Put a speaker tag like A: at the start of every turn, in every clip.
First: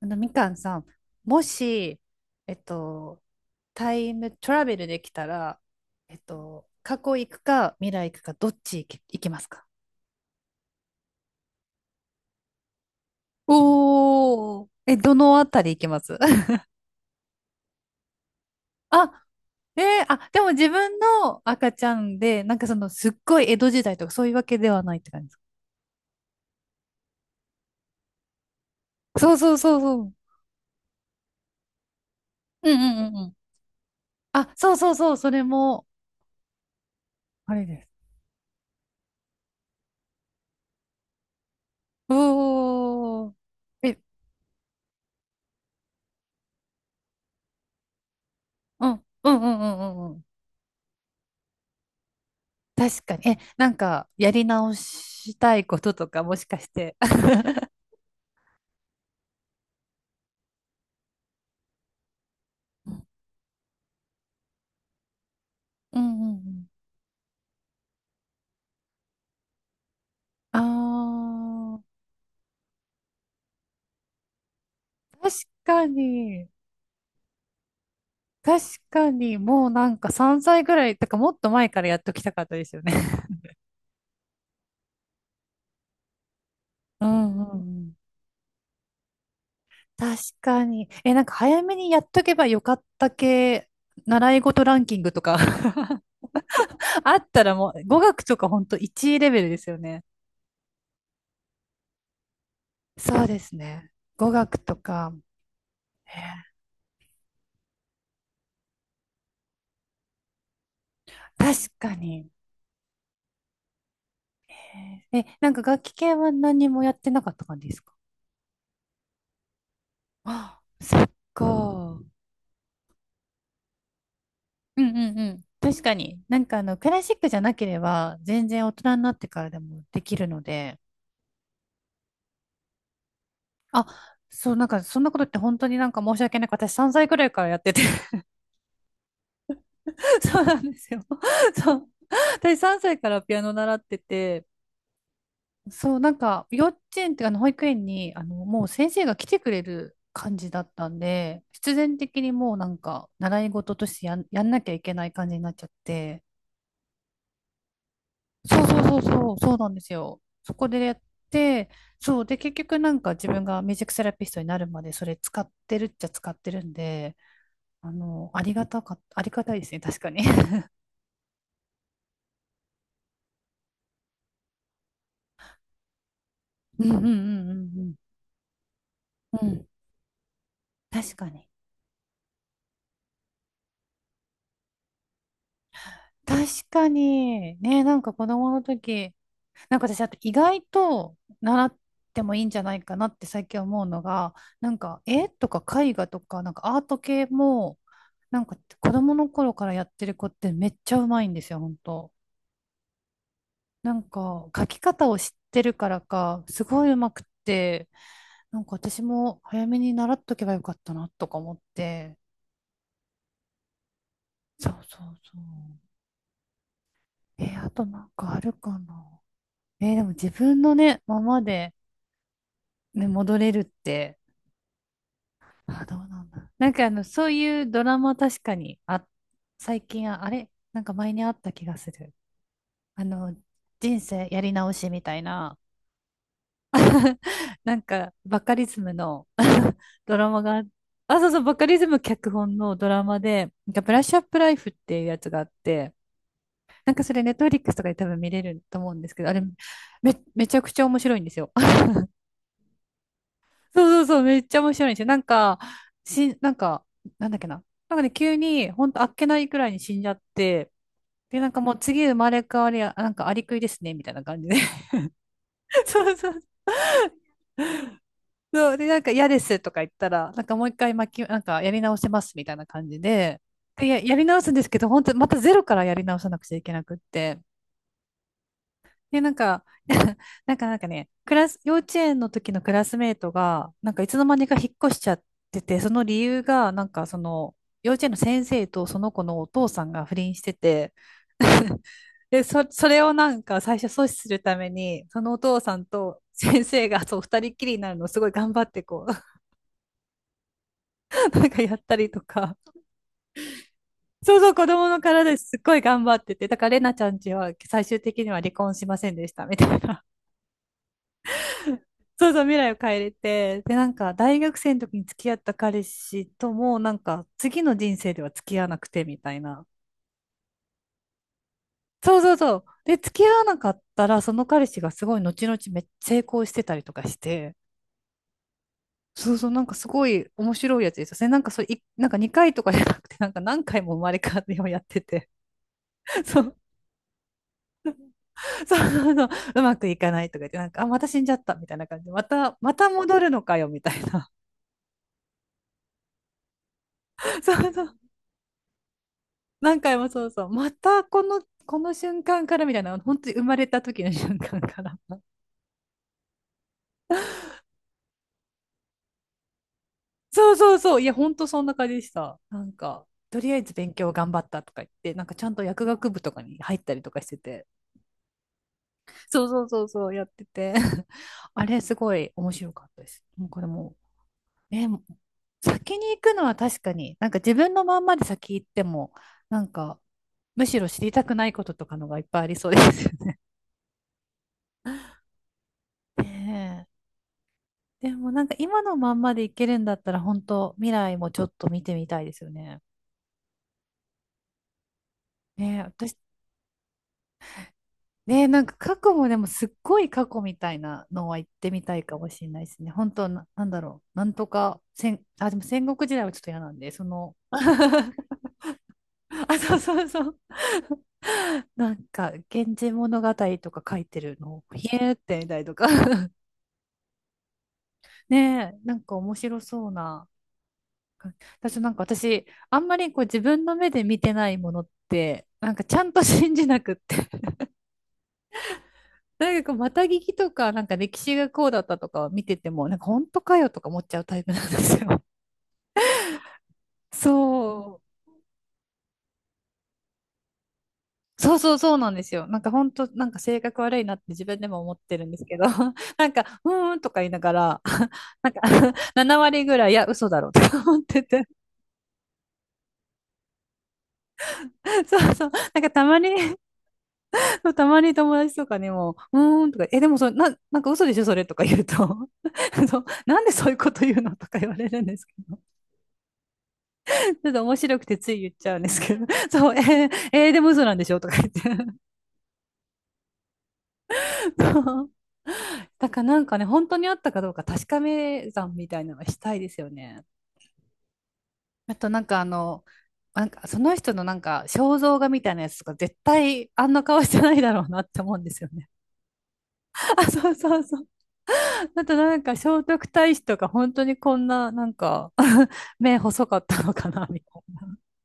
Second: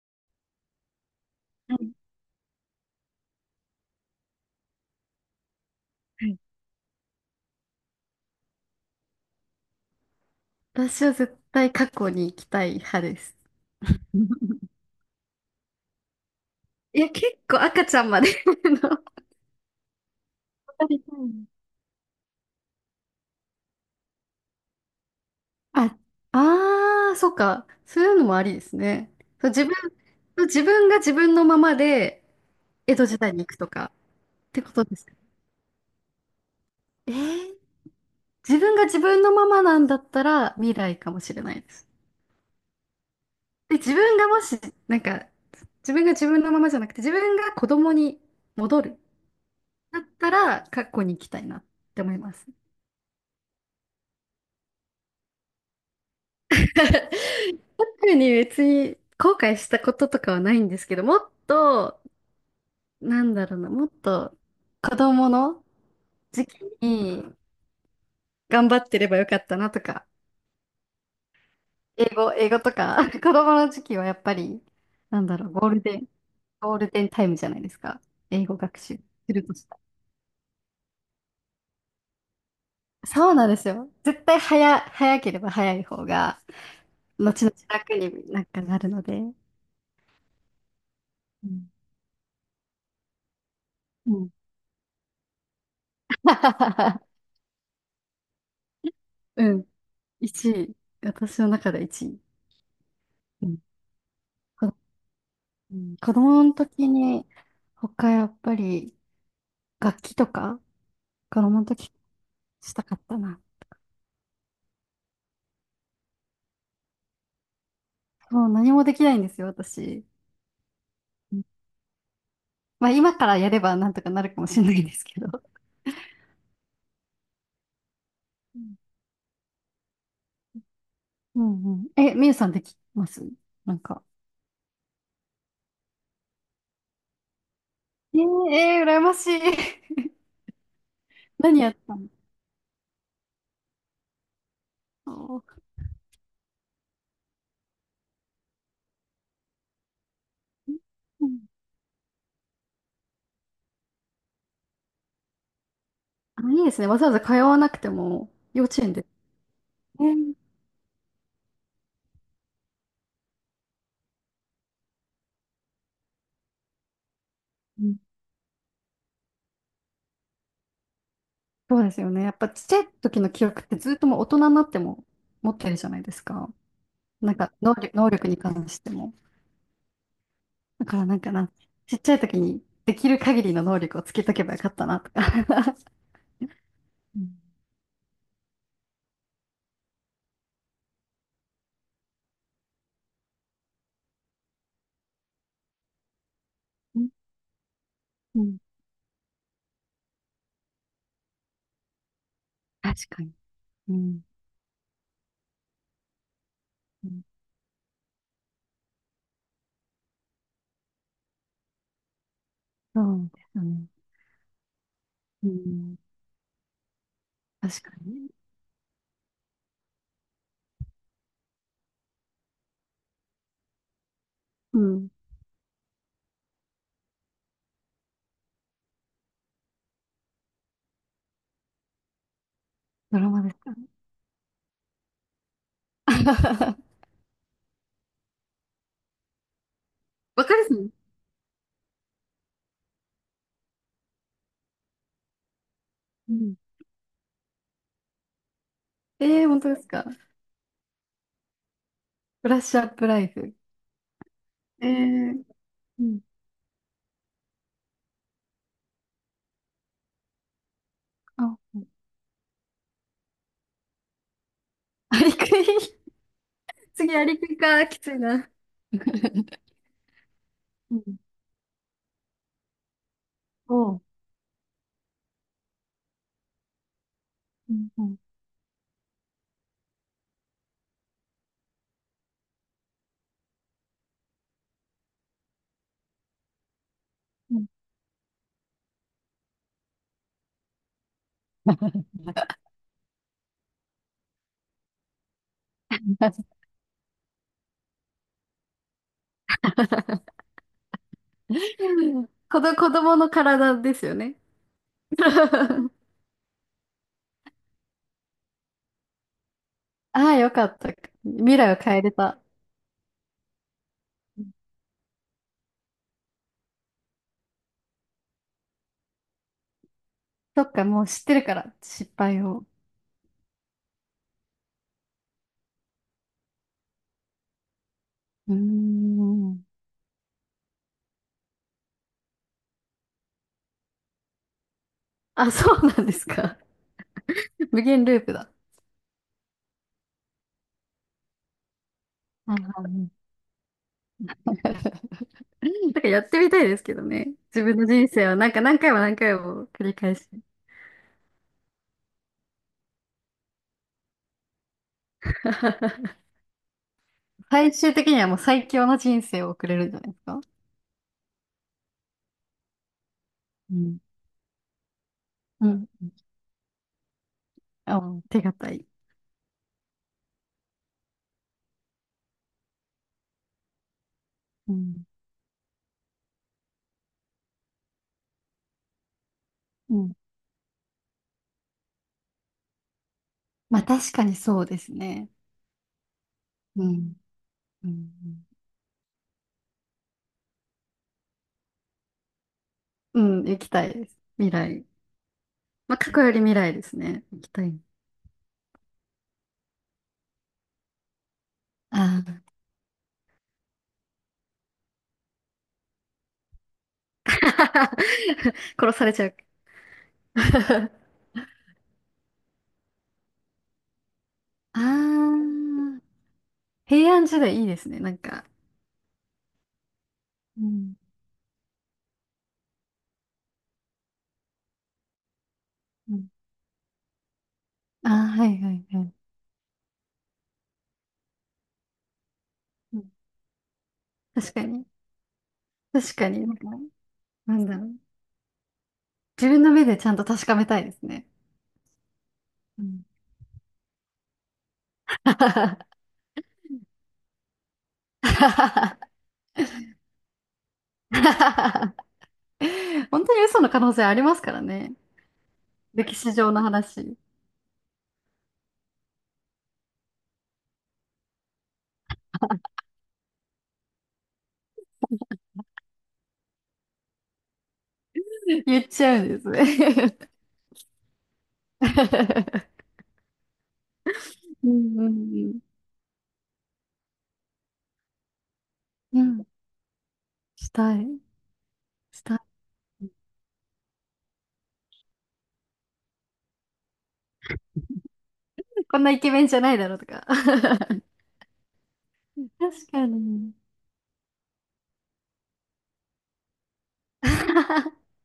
A: あの、みかんさん、も
B: はい
A: し、えっと、タイムトラベルできたら、
B: はい、
A: 過去行くか未来行くか、どっち行き、行きますか？
B: 私は絶対過去に行きたい派です。
A: お ー、え、どのあたり行きます？
B: いや、結構赤ちゃんまで の
A: あ、でも自分の赤ちゃんで、なんかその、すっごい江戸時代とかそういうわけではないって感じですか？
B: あ、ああ、そっか。そういうのもありですね。
A: そう
B: そう、
A: そう
B: 自分、
A: そうそう。
B: そう、自分が自分のままで
A: うんう
B: 江戸
A: んうん
B: 時
A: う
B: 代
A: ん。
B: に行くとかっ
A: あ、
B: てこ
A: そう
B: と
A: そう
B: です
A: そ
B: か。
A: う、それも、
B: えー、
A: あれです。
B: 自分が自分のままなんだったら未来かもしれないです。
A: お
B: で、
A: ー、
B: 自
A: え、
B: 分がもし、なんか、自分が自分のままじゃなくて、自分が子供に戻
A: う
B: る
A: ん、うんうんうんう
B: だっ
A: んうん。
B: たら過去に行きたいなって思います。
A: 確かに。え、なんか、やり直したいこととか、もしかして。
B: 特に別に後悔したこととかはないんですけど、もっと、なんだろうな、もっと子供の
A: うんうん
B: 時
A: う
B: 期
A: ん
B: に頑張ってればよかったなとか、
A: あ
B: 英語とか、子供の時期はやっぱり、
A: ー、
B: なん
A: 確
B: だろう、ゴール
A: か
B: デン、
A: に。
B: ゴールデンタイムじゃないですか。英語
A: 確
B: 学習
A: か
B: す
A: に、
B: るとし
A: もう
B: たら。
A: なんか3歳ぐらい、とかもっと前からやっときたかったですよね。
B: そうなんですよ。絶対早、早ければ早い方が、
A: うん
B: 後
A: う
B: 々
A: んう
B: 楽
A: ん
B: になんかなるので。
A: 確かに。え、なんか
B: う
A: 早
B: ん。
A: めにやっとけばよかった系、
B: うん。
A: 習い事ランキングとか あ ったらもう、語学とかほんと1レベル
B: う
A: で
B: ん。
A: すよね。
B: 1位。私の中で1位。
A: そうで
B: う
A: す
B: ん
A: ね。語学とか、
B: うん、
A: え
B: 子供の時に、他やっぱり楽器とか、子供の
A: ー
B: 時
A: 確かに。
B: したかったな。
A: え、なんか楽器系は何もやってなかった感じですか？
B: もう何もできないんですよ、私。
A: あ、そっ
B: うん、
A: か。
B: まあ今からやればなんとかなるかもしれな
A: う
B: い
A: ん
B: です
A: うん
B: け
A: う
B: ど。
A: ん。確かに。なんかあの、クラシックじゃなければ、全
B: う
A: 然大
B: ん
A: 人になってからでもできるので。
B: うんうん。え、みゆさんできますなん
A: あ、
B: か。
A: そう、なんかそんなことって本当になんか申し訳ない。私3歳くらいからやってて
B: えー、えー、羨ましい。
A: そうなんですよ。
B: 何や
A: そ
B: っ
A: う。
B: たの、
A: 私3歳からピアノ習ってて、
B: そ
A: そう、なんか、幼稚園っていうかあの保育園に、あの、もう先生が来てくれる感じだっ
B: う、
A: たん
B: うん、
A: で、必然的にもうなんか、習い事としてやんなきゃいけない感じになっちゃって、
B: あ、いいですね。わざわざ通わなくても、
A: そ
B: 幼
A: うそう
B: 稚園
A: そう
B: で。
A: そう、そうなんです
B: ね、
A: よ。そこでやって、そう、で、結局なんか自分がミュージックセラピストになるまでそれ使ってるっちゃ使ってるんで、
B: う
A: あ
B: ん、
A: の、ありがたか、ありがたいですね、確かに。
B: そうですよね。やっぱちっちゃい時の記憶ってずっともう大人になっても持ってるじゃないですか。
A: うんうんうんうん
B: 能力に関しても。
A: うん。うん、
B: だからな
A: 確
B: ん
A: か
B: か
A: に。
B: な、ちっちゃい時にできる限りの能力をつけとけばよかったなとか。
A: 確か
B: うん、
A: に。ね、なんか子供の時、なんか私、あと意外と習ってもいいんじゃないかなって最近思うのが、なんか絵とか絵画とか、なんかアート系も、な
B: う
A: んか
B: ん、
A: 子供の頃からやってる子ってめっちゃうまいんですよ、本当。
B: 確かに。
A: な
B: う
A: ん
B: ん、
A: か描き方を知ってるからか、すごいう
B: う
A: まく
B: ん、
A: って、なんか私も早めに習っとけばよかったなとか思って。
B: そうですよね。
A: そうそうそ
B: う
A: う。
B: ん、
A: あ
B: 確
A: と
B: か
A: なん
B: にね。
A: かあるかな。でも自分のね、ままでね、戻れるって、
B: うん。
A: あ、どうなんだ。なんかあの、そういうドラマ確かに、あ、最近あ、あれなんか前にあった気がする。あ
B: ドラ
A: の、
B: マですかね。
A: 人生やり直しみたいな、なんかバカリズムの ドラマ
B: わか
A: が
B: る
A: あ、
B: っすね。
A: あ、そうそう、バカリズム脚本のドラマで、なんかブラッシュアップライフっていうやつがあって、
B: うん。
A: なんかそれネットフリックスとかで多分見れると思うんですけど、あれ
B: えー、本当ですか。
A: め、めちゃくちゃ面白いんですよ。
B: ブラッシュアップライフ。
A: そうそうそう、めっちゃ面白
B: え
A: いんですよ。なん
B: ー、
A: か、
B: うん。
A: しなんか、なんだっけな。なんかね、急に、ほんとあっけないくらいに死んじゃって、で、なん
B: あ、
A: かもう
B: うん。
A: 次生まれ変わりや、なんかアリクイですね、みたいな感じで。
B: アリクイ、
A: そうそう
B: 次アリクイか、きついな。
A: そう。で、なんか嫌ですと か言ったら、なんかもう一回
B: うん。
A: 巻き、なんかやり直せます、みたいな感じで、で、
B: おう。
A: やり直すんですけど、本当またゼロからやり直さなくちゃいけなくって。
B: うん、うん、
A: で、なんか、なんかなんかね、クラス、幼稚園の時のクラスメートが、なんかいつの間にか引っ越しちゃってて、その理由が、なんかその、
B: うん。
A: 幼稚園の先生とその子のお父さんが不倫してて、で、それをなんか最初阻止するために、そのお父さんと先生がそう二人っきりになるのをすごい頑張ってこう、なんかやったりと か。
B: 子供の体ですよ
A: そ
B: ね。
A: うそう、子供の体ですっごい 頑張ってて、だからレナちゃんちは最終的には離婚しませんでした、みたいな。
B: ああ、よかった。未来を変えれ
A: そうそ
B: た。
A: う、未来を変えれて、で、なんか、大学生の時に付き合った彼氏とも、なんか、次の人生では付き合わなくて、みたいな。
B: そっか、もう知ってるから、失
A: そうそう
B: 敗
A: そう。
B: を。
A: で、付き合わなかったら、その彼氏がすごい後々めっちゃ成功してたりとかして、
B: うー
A: そうそう、な
B: ん。
A: んかすごい面白いやつですよね。なんかそれ、いなんか2回とかじゃなくて、なんか何回も生まれ変わってをやってて、
B: あ、そうなんで す
A: そう、
B: か。無限ループだ。
A: そうそうそう、うまくいかないとか言って、なんか、あ、また死んじゃった、みたいな感じで、ま
B: は
A: た、
B: いは
A: ま
B: い
A: た
B: はい、
A: 戻るのかよ、みたいな。
B: なんかやってみたいですけどね。
A: そ
B: 自
A: う
B: 分
A: そ
B: の
A: う。
B: 人生をなんか何回も何回も
A: 何
B: 繰り
A: 回も
B: 返
A: そ
B: し
A: う
B: て。
A: そう。またこの、この瞬間からみたいな、本当に生まれた時の瞬間から。
B: 最終的にはもう最強の人生を送れるんじゃないですか。
A: そうそうそう。いや、本当そんな感じでした。なんか、とりあえず
B: う
A: 勉
B: ん。
A: 強頑張ったとか言って、なんかちゃんと
B: う
A: 薬
B: ん。
A: 学部とかに入ったりとかしてて、
B: あ、うん、手堅い。
A: そうそうそうそう、やってて。あれ、すごい面白かったです。もうこれも
B: う
A: う、え、
B: ん。
A: 先に行くのは確かに、なんか自分のまんまで先行っても、なん
B: う
A: か、
B: ん、
A: むしろ知りたくないこととかのがいっぱいありそうですよね。
B: まあ確かにそうですね。う
A: ねえ
B: ん。う
A: でもな
B: ん。
A: んか今のまんまでいけるんだったら本当未来もちょっと見てみたいですよね。
B: うん、行きたいです。未来。
A: ねえ、
B: まあ、過
A: 私、
B: 去より未来ですね。行きたい。
A: ねえ、なんか過去もでもすっごい過去みたいなのは行ってみたいか
B: あ
A: も
B: ー、
A: しれないですね。本当な、なんだろう。なんとか戦、あ、でも戦国時代はちょっと嫌なんで、その、あ、
B: 殺されちゃう。
A: そうそうそう。なんか、源氏物語とか書いてるのを、
B: あ
A: ひえーってみたいとか
B: ー、平安時代いいですね。なん
A: ね
B: か、
A: え、なんか面白そうな
B: うん
A: 私なんか私、あんまりこう自分の目で見てないものって、なんかちゃん
B: う
A: と
B: ん、
A: 信じなくって。
B: ああ、はいはいはい。
A: なんかこう、また聞きとか、なんか歴史がこうだったとかを見てても、な
B: う
A: んか
B: ん、
A: 本当かよとか思っちゃうタイプ
B: 確か
A: なんで
B: に。
A: すよ。
B: 確かに、なんか、なんだろう。
A: そう。
B: 自分の目でちゃんと確かめたいですね。
A: そうそうそうなんですよ。なんか
B: う
A: 本
B: ん。
A: 当、なんか性格悪いなって自分でも思ってるんです けど、なんか、うーんとか言いながら、なんか 7割ぐらい、いや、嘘だろうとか思ってて、
B: 本当に嘘の可能性ありますからね。
A: そうそう、なんかた
B: 歴
A: まに
B: 史上の 話。
A: そう、たまに友達とかにも、うーんとか、え、でもそれ、なんか嘘でしょ、それとか言うと、そう、なんでそういうこと言うのとか言われるんですけど、ちょっと面白くてつい言っちゃうん
B: 言っ
A: です
B: ち
A: け
B: ゃう
A: ど、
B: んです
A: そう、
B: ね。
A: でも嘘なんでしょとか言って。
B: う ん
A: そ
B: うん
A: う
B: うん
A: だからなんかね、本当にあったかどうか確かめ算みたいなの
B: う
A: がし
B: ん。
A: たいですよね。
B: したい。
A: あとな
B: し
A: ん
B: た
A: か
B: い。
A: あの、なんかその人のなんか肖像画みたいなやつとか絶対あんな顔してないだろうなって思うんですよね。
B: こんなイケメンじゃないだろうと か。
A: あ、そうそうそう。あとなん か聖
B: 確
A: 徳
B: か
A: 太子
B: に。
A: とか本当にこんななんか 目細かったのかなみたいな。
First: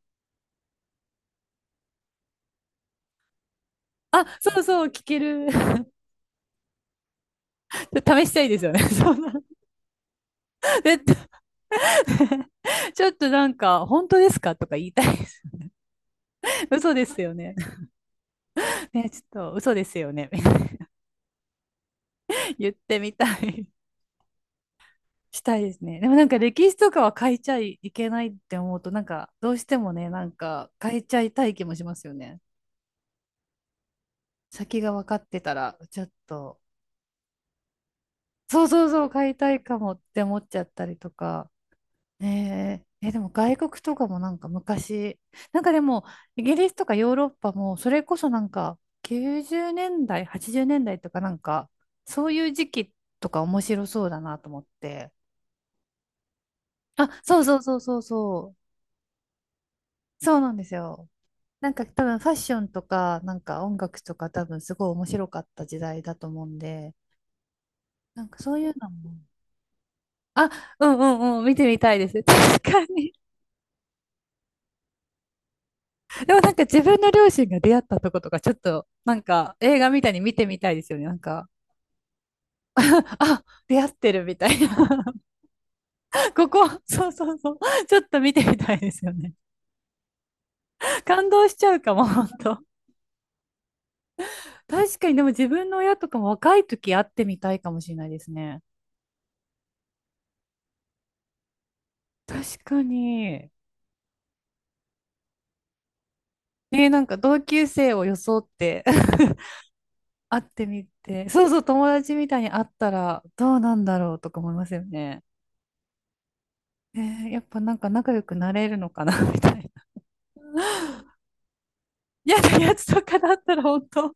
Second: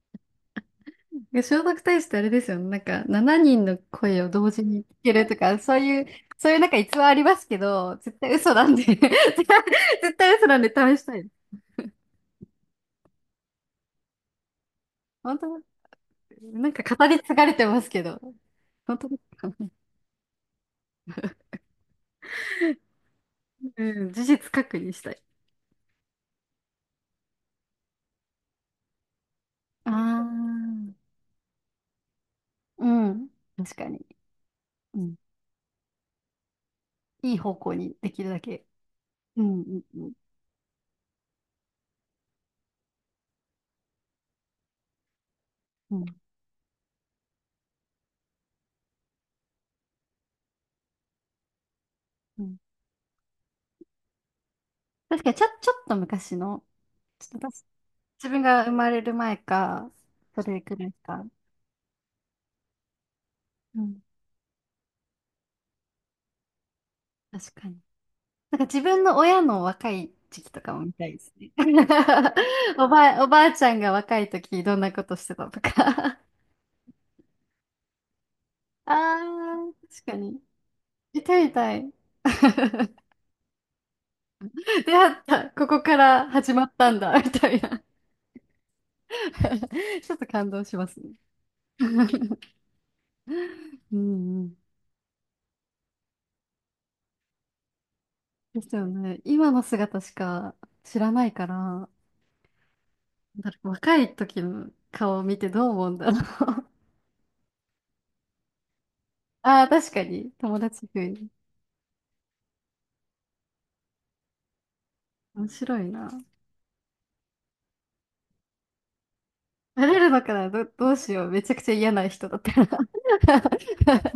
B: 聖徳太子ってあれですよね。なんか、7人の声
A: あ、
B: を同
A: そう
B: 時
A: そ
B: に聞
A: う、聞
B: け
A: け
B: ると
A: る。
B: か、そう いう、そういうなんか逸話ありますけど、絶
A: 試し
B: 対
A: たい
B: 嘘
A: です
B: な
A: よ
B: ん
A: ね。
B: で
A: そ
B: 対
A: んな。
B: 絶対嘘なんで試
A: 絶
B: した
A: 対
B: い。
A: ちょっとなんか、本当ですかとか言いたいで
B: 本
A: す。
B: 当、な ん
A: 嘘
B: か
A: で
B: 語り
A: すよ
B: 継がれ
A: ね。
B: てますけど。本当
A: ね、
B: で
A: ち
B: す
A: ょ
B: か。
A: っと嘘ですよね。言ってみたい。
B: うん、事実確認したい。
A: したいですね。でもなんか歴史とかは変えちゃいけないって思うと、なんかどうして
B: あ
A: もね、なんか変え
B: あ、
A: ちゃいたい気もしますよね。
B: うん。確かに。
A: 先が
B: う
A: 分か
B: ん。
A: ってたら、ちょっと。
B: いい方向にできるだ
A: そ
B: け。
A: うそうそう、買い
B: う
A: たい
B: ん、う
A: か
B: ん、
A: もっ
B: うん、
A: て思っちゃったりとか。ねえ、え、でも外国とかもなんか昔、なんかで
B: う
A: も
B: ん。
A: イギリスとかヨーロッパもそれこそなんか90年代、80年代とかなんかそうい
B: う
A: う
B: ん、
A: 時期とか面白そうだなと思って。
B: 確かに、ちょっと昔の、
A: あ、
B: ちょ
A: そ
B: っ
A: う
B: と
A: そう
B: 私、
A: そうそう
B: 自分
A: そ
B: が生まれる前か、
A: う。そう
B: そ
A: なん
B: れ
A: です
B: くらい
A: よ。
B: か。
A: なんか多分ファッションとかなんか音
B: う
A: 楽
B: ん。
A: とか多分すごい面白かった時代だと思うんで、
B: 確かに。
A: なんかそ
B: なん
A: う
B: か
A: いう
B: 自
A: の
B: 分
A: も。
B: の親の若い時
A: あ、
B: 期とかも
A: う
B: 見
A: んう
B: たいです
A: んうん、
B: ね。
A: 見てみたいです。確 かに。
B: おばあちゃんが若い時どんなことしてたとか。
A: でもなんか自分の両親が出会ったとことか、ちょっ とな
B: あ
A: んか映画
B: ー、
A: み
B: 確
A: たい
B: か
A: に見
B: に。
A: てみたいですよね。なん
B: 見たい
A: か、
B: 見たい。
A: あ、出会ってるみたい
B: 出
A: な。
B: 会った、ここから
A: こ
B: 始ま
A: こ、
B: ったん
A: そう
B: だ、み
A: そう
B: た
A: そう。
B: いな。
A: ちょっと見てみたいですよね。
B: ちょっと感動しますね。
A: 感動しちゃうかも、本 当。
B: うんうん。
A: 確かに、でも自分の親とかも若い時会ってみたいかもしれないですね。
B: ですよね。今の姿しか知らないから。
A: 確かに。
B: だ若い時の顔を見てどう思うんだろう。
A: ね、なんか同級生を装って
B: ああ、確か に。
A: 会っ
B: 友
A: てみ
B: 達風
A: て、
B: に。
A: そうそう、友達みたいに会ったらどうなんだろうとか思いますよね。
B: 面白いな。
A: ね、やっぱなんか仲良くなれるのかな みたいな。
B: なれるのかな、ど、どうしよう。めちゃくちゃ嫌な人だ
A: 嫌
B: った
A: な
B: ら
A: やつ とかだったら本当、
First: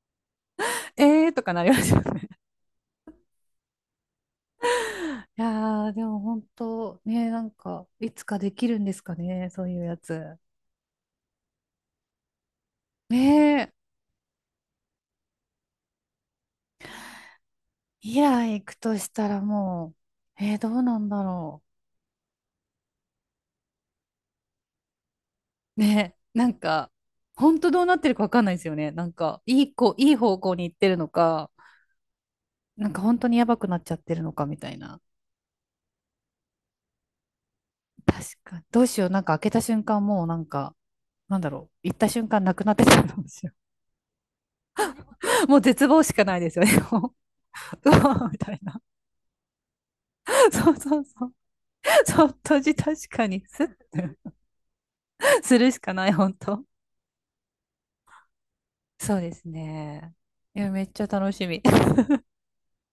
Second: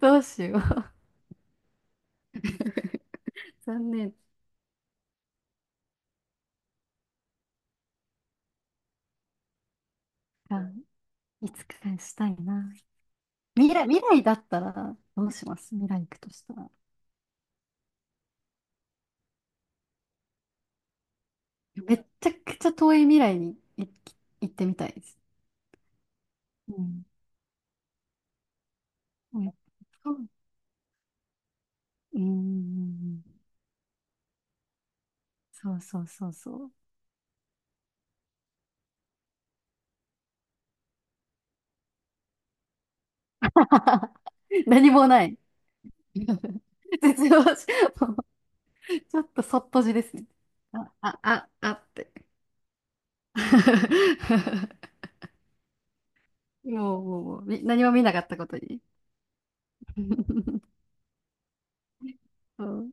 B: どうしよう。
A: ええーとかなりますよね。
B: 残念
A: いやー、でも本当、ね、なんか、いつかできるんですかね、そういうやつ。
B: か。いつかしたいな。
A: ねえ、
B: 未来だったらどうします、未来行くとしたら。
A: イラ行くとしたらもう、どうなんだろ
B: めっちゃくちゃ遠い未来に行ってみたいです。
A: う。ねえ、なん
B: う
A: か、
B: ん。
A: 本当どうなってるかわかんないですよね。なん
B: う
A: か、
B: ん、
A: いい子、い
B: そ
A: い
B: う、
A: 方向に行ってるのか、
B: うんうんう
A: なんか本当
B: ん、
A: にやばくなっちゃってるのかみたいな。
B: そうそうそうそう。
A: 確かに。どうしよう、なんか開けた瞬間もうなんか、なんだろう、行った瞬間なくなってたかもしれな
B: 何も
A: い。
B: ない。
A: もう絶望し かないですよね。も
B: 絶望し、
A: うう
B: もう
A: わみたいな。
B: ちょっとそっとじですね。
A: そう
B: あ、
A: そう
B: あ、
A: そう。
B: あ、あって。
A: ちょっとじ確かに、す するしかない、本当。
B: もうみ何も見なかったことに。
A: そうですね。い や、めっちゃ楽しみ。
B: そう